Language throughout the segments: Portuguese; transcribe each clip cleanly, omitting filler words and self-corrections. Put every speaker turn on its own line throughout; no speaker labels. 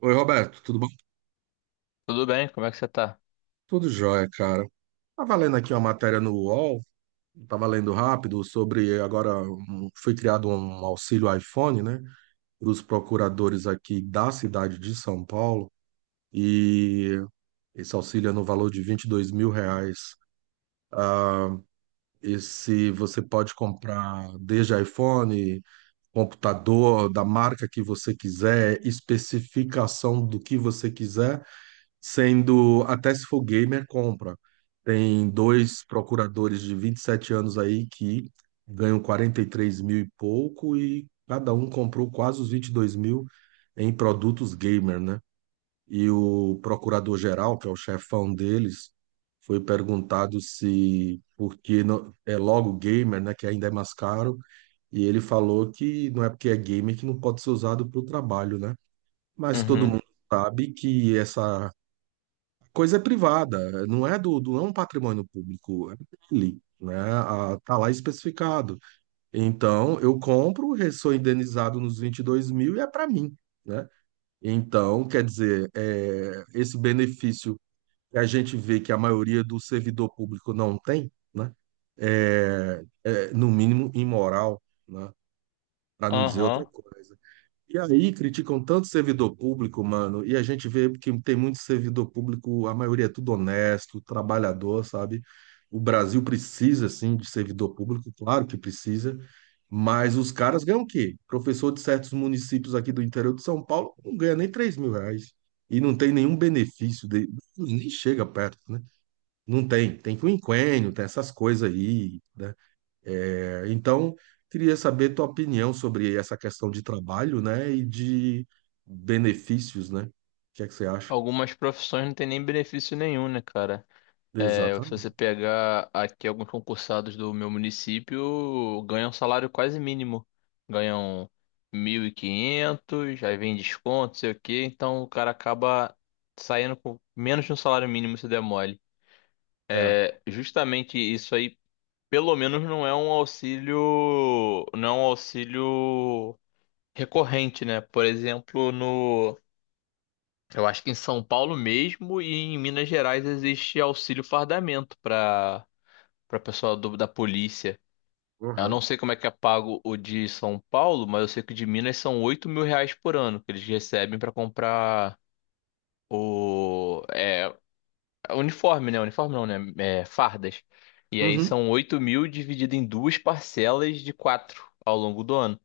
Oi, Roberto, tudo bom?
Tudo bem, como é que você tá?
Tudo jóia, cara. Tava lendo aqui uma matéria no UOL, tava lendo rápido sobre agora foi criado um auxílio iPhone, né, para os procuradores aqui da cidade de São Paulo e esse auxílio é no valor de 22 mil reais. Ah, esse você pode comprar desde iPhone, computador da marca que você quiser, especificação do que você quiser sendo até se for gamer, compra. Tem dois procuradores de 27 anos aí que ganham 43 mil e pouco e cada um comprou quase os 22 mil em produtos gamer, né? E o procurador-geral, que é o chefão deles, foi perguntado se porque não, é logo gamer, né, que ainda é mais caro, e ele falou que não é porque é gamer que não pode ser usado para o trabalho, né? Mas todo
Uhum.
mundo sabe que essa coisa é privada, não é do, do não é um patrimônio público, é dele, né? Ah, tá lá especificado. Então, eu compro, sou indenizado nos 22 mil e é para mim, né? Então, quer dizer, esse benefício que a gente vê que a maioria do servidor público não tem, né? É, no mínimo imoral, né? Para não dizer
Aham.
outra coisa. E aí criticam tanto servidor público, mano, e a gente vê que tem muito servidor público, a maioria é tudo honesto, trabalhador, sabe? O Brasil precisa, sim, de servidor público, claro que precisa, mas os caras ganham o quê? Professor de certos municípios aqui do interior de São Paulo não ganha nem 3 mil reais e não tem nenhum benefício, nem chega perto, né? Não tem, tem quinquênio, tem essas coisas aí, né? Então, queria saber tua opinião sobre essa questão de trabalho, né, e de benefícios, né? O que é que você acha?
Algumas profissões não tem nem benefício nenhum, né, cara? É, se você
Exatamente.
pegar aqui alguns concursados do meu município, ganham salário quase mínimo. Ganham 1.500, aí vem desconto, sei o quê. Então o cara acaba saindo com menos de um salário mínimo se der mole.
É.
É, justamente isso aí, pelo menos não é um auxílio, não é um auxílio recorrente, né? Por exemplo, no Eu acho que em São Paulo mesmo e em Minas Gerais existe auxílio fardamento para pessoal da polícia. Eu não
Uhum.
sei como é que é pago o de São Paulo, mas eu sei que o de Minas são R$ 8 mil por ano que eles recebem para comprar o uniforme, né? Uniforme não, né? É, fardas. E aí
Uhum.
são 8 mil dividido em duas parcelas de quatro ao longo do ano.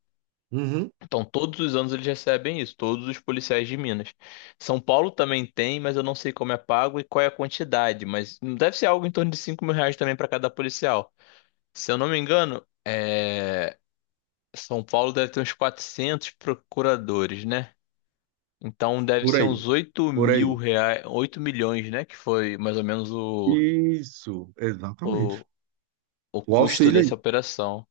Uhum.
Então, todos os anos eles recebem isso, todos os policiais de Minas. São Paulo também tem, mas eu não sei como é pago e qual é a quantidade, mas deve ser algo em torno de R$ 5 mil também para cada policial. Se eu não me engano, é, São Paulo deve ter uns 400 procuradores, né? Então deve
Por
ser
aí,
uns oito
por
mil
aí.
reais, 8 milhões, né? Que foi mais ou menos
Isso, exatamente.
o, o
O
custo
auxílio aí.
dessa operação.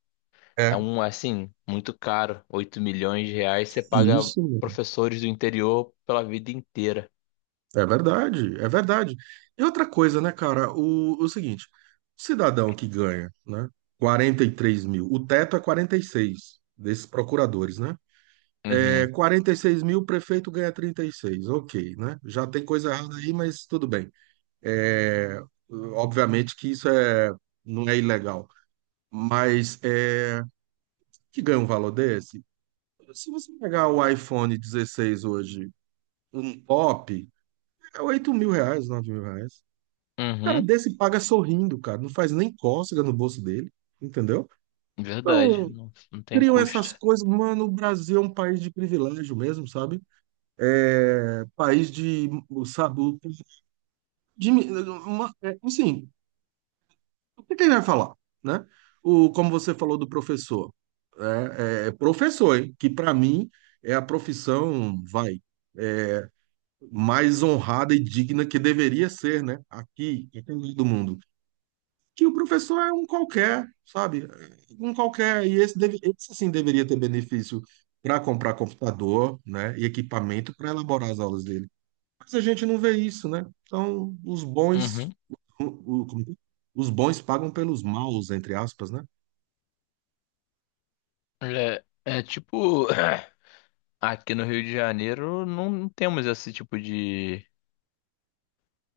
É
É.
um, assim, muito caro. R$ 8 milhões você paga
Isso, meu.
professores do interior pela vida inteira.
É verdade, é verdade. E outra coisa, né, cara? O seguinte, o cidadão que ganha, né? 43 mil, o teto é 46 desses procuradores, né? É
Uhum.
46 mil, o prefeito ganha 36. Ok, né? Já tem coisa errada aí, mas tudo bem. É, obviamente que isso não é ilegal. Mas que ganha um valor desse? Se você pegar o iPhone 16 hoje, um top, é 8 mil reais, 9 mil reais. O cara
Uhum.
desse paga sorrindo, cara. Não faz nem cócega no bolso dele, entendeu?
Verdade.
Então,
Não, não tem
criam essas
custo.
coisas. Mano, o Brasil é um país de privilégio mesmo, sabe? País de, sabe, de, uma, assim, o que que ele vai falar, né? O, como você falou do professor, professor, hein? Que para mim é a profissão, vai, é, mais honrada e digna que deveria ser, né? Aqui, em todo do mundo. Que o professor é um qualquer, sabe? Um qualquer. E esse sim deveria ter benefício para comprar computador, né? E equipamento para elaborar as aulas dele. Mas a gente não vê isso, né? Então, os bons,
Uhum.
como é que é? Os bons pagam pelos maus, entre aspas, né?
É tipo, aqui no Rio de Janeiro não temos esse tipo de,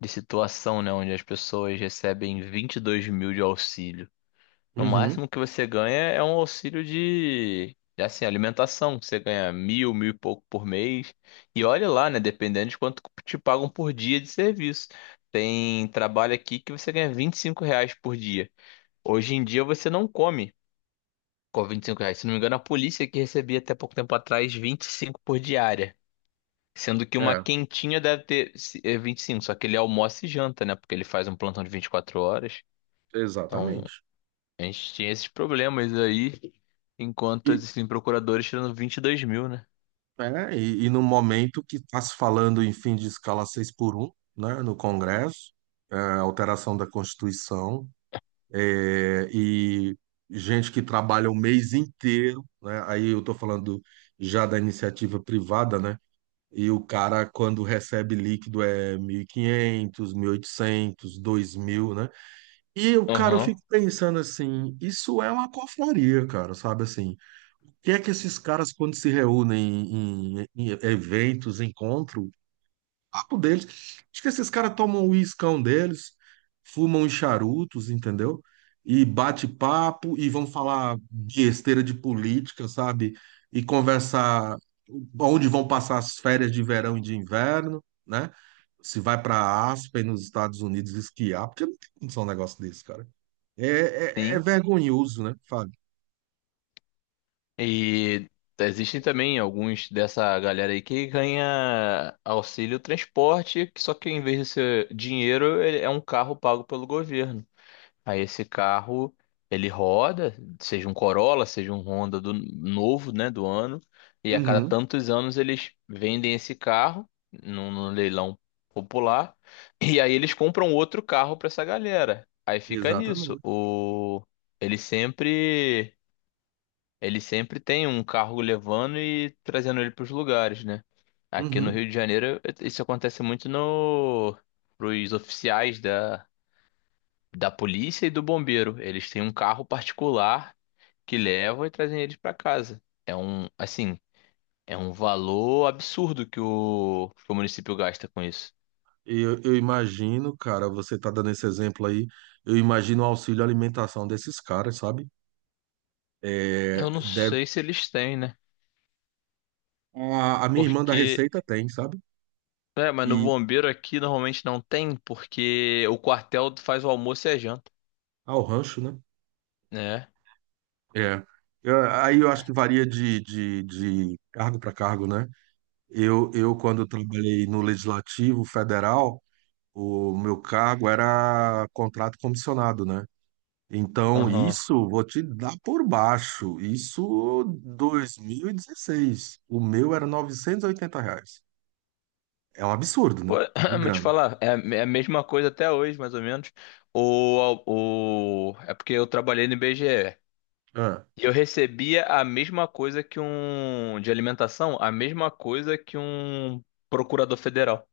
de situação, né? Onde as pessoas recebem 22 mil de auxílio. No
Uhum.
máximo que você ganha é um auxílio de, assim, alimentação. Que Você ganha mil, mil e pouco por mês. E olha lá, né? Dependendo de quanto te pagam por dia de serviço. Tem trabalho aqui que você ganha R$ 25 por dia. Hoje em dia você não come com R$ 25. Se não me engano, a polícia que recebia até pouco tempo atrás 25 por diária. Sendo que uma
É,
quentinha deve ter é 25, só que ele almoça e janta, né? Porque ele faz um plantão de 24 horas. Então,
exatamente.
a gente tinha esses problemas aí, enquanto
E,
existem procuradores tirando 22 mil, né?
e no momento que está se falando em fim de escala 6x1, né, no Congresso, alteração da Constituição, e gente que trabalha o mês inteiro, né, aí eu estou falando já da iniciativa privada, né? E o cara, quando recebe líquido, é mil mil e quinhentos mil e oitocentos dois mil, né? E o cara, eu
Aham.
fico pensando assim, isso é uma confraria, cara, sabe assim? O que é que esses caras, quando se reúnem em eventos, encontros, papo deles. Acho que esses caras tomam o iscão deles, fumam os charutos, entendeu? E bate papo e vão falar besteira de política, sabe? E conversar onde vão passar as férias de verão e de inverno, né? Se vai para Aspen, nos Estados Unidos, esquiar, porque não tem condição um negócio desse, cara. É
Sim.
vergonhoso, né, Fábio?
E existem também alguns dessa galera aí que ganha auxílio transporte, que só que em vez de ser dinheiro, ele é um carro pago pelo governo. Aí esse carro, ele roda, seja um Corolla, seja um Honda do novo, né, do ano, e a cada
Uhum,
tantos anos eles vendem esse carro num leilão popular, e aí eles compram outro carro para essa galera. Aí fica nisso.
exatamente.
O ele sempre ele sempre tem um carro levando e trazendo ele para os lugares, né? Aqui no
Uhum.
Rio de Janeiro, isso acontece muito no pros oficiais da polícia e do bombeiro. Eles têm um carro particular que levam e trazem eles para casa. Assim, é um valor absurdo que o município gasta com isso.
Eu imagino, cara, você tá dando esse exemplo aí, eu imagino o auxílio alimentação desses caras, sabe? É,
Eu não
deve,
sei se eles têm, né?
a minha irmã da
Porque,
Receita tem, sabe?
mas no
E
bombeiro aqui normalmente não tem, porque o quartel faz o almoço e a janta,
ao rancho, né?
né?
É. Aí eu acho que varia de cargo para cargo, né? Quando trabalhei no Legislativo Federal, o meu cargo era contrato comissionado, né? Então,
Aham.
isso vou te dar por baixo. Isso 2016. O meu era 980 reais. É um absurdo,
Pô,
né? De
vou te
grana.
falar, é a mesma coisa até hoje, mais ou menos. É porque eu trabalhei no IBGE.
É,
E eu recebia a mesma coisa que um de alimentação, a mesma coisa que um procurador federal.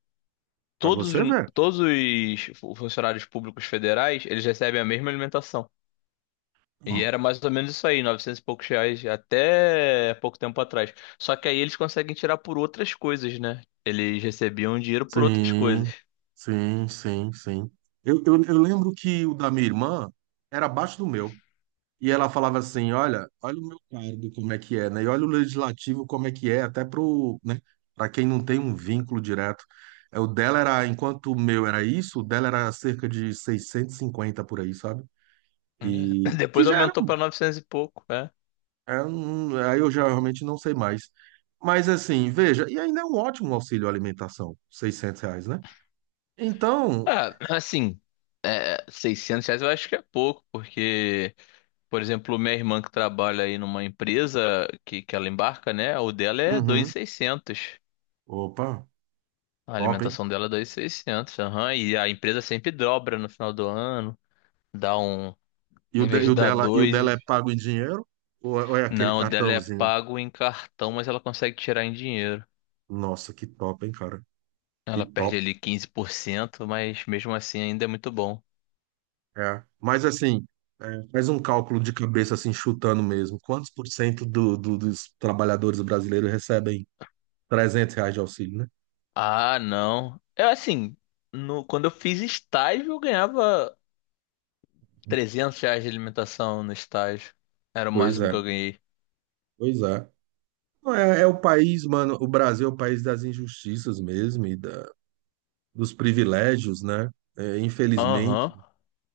pra
Todos,
você
os-
ver.
todos os fu- funcionários públicos federais, eles recebem a mesma alimentação. E
Pronto.
era mais ou menos isso aí, 900 e poucos reais até pouco tempo atrás. Só que aí eles conseguem tirar por outras coisas, né? Eles recebiam dinheiro por outras coisas.
Sim, sim, sim, sim. Eu lembro que o da minha irmã era abaixo do meu. E ela falava assim: olha, o meu cargo como é que é, né? E olha o legislativo como é que é, até pro, né? Para quem não tem um vínculo direto. O dela era, enquanto o meu era isso, o dela era cerca de 650 por aí, sabe?
É.
E que
Depois
já era,
aumentou para 900 e pouco, né?
aí eu já realmente não sei mais. Mas assim, veja, e ainda é um ótimo auxílio alimentação, 600 reais, né? Então,
Ah, assim, é, R$ 600 eu acho que é pouco, por exemplo, minha irmã que trabalha aí numa empresa que ela embarca, né? O dela é dois mil e
uhum,
seiscentos,
opa,
A
top, hein?
alimentação dela é 2.600, aham. E a empresa sempre dobra no final do ano, dá um,
E o,
em vez
de- e
de
o
dar
dela, e o dela é
dois,
pago em dinheiro? Ou é aquele
não, o dela é
cartãozinho?
pago em cartão, mas ela consegue tirar em dinheiro.
Nossa, que top, hein, cara? Que
Ela perde
top.
ali 15%, mas mesmo assim ainda é muito bom.
É. Mas assim, faz um cálculo de cabeça, assim, chutando mesmo. Quantos por cento do, dos trabalhadores brasileiros recebem 300 reais de auxílio, né?
Ah, não. É assim, no, quando eu fiz estágio, eu ganhava R$ 300 de alimentação no estágio. Era o
Pois
máximo
é,
que eu ganhei.
pois é. Não, é o país, mano, o Brasil é o país das injustiças mesmo e dos privilégios, né? Infelizmente,
Aham.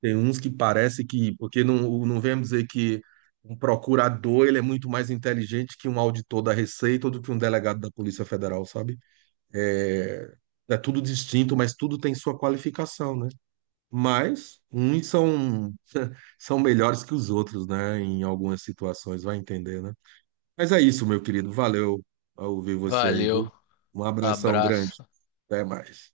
tem uns que parece que, porque não, não vemos dizer que um procurador, ele é muito mais inteligente que um auditor da Receita ou do que um delegado da Polícia Federal, sabe? É, é tudo distinto, mas tudo tem sua qualificação, né? Mas uns são, são melhores que os outros, né? Em algumas situações, vai entender, né? Mas é isso, meu querido. Valeu ao ouvir você aí,
Valeu,
viu? Um abração grande.
abraço.
Até mais.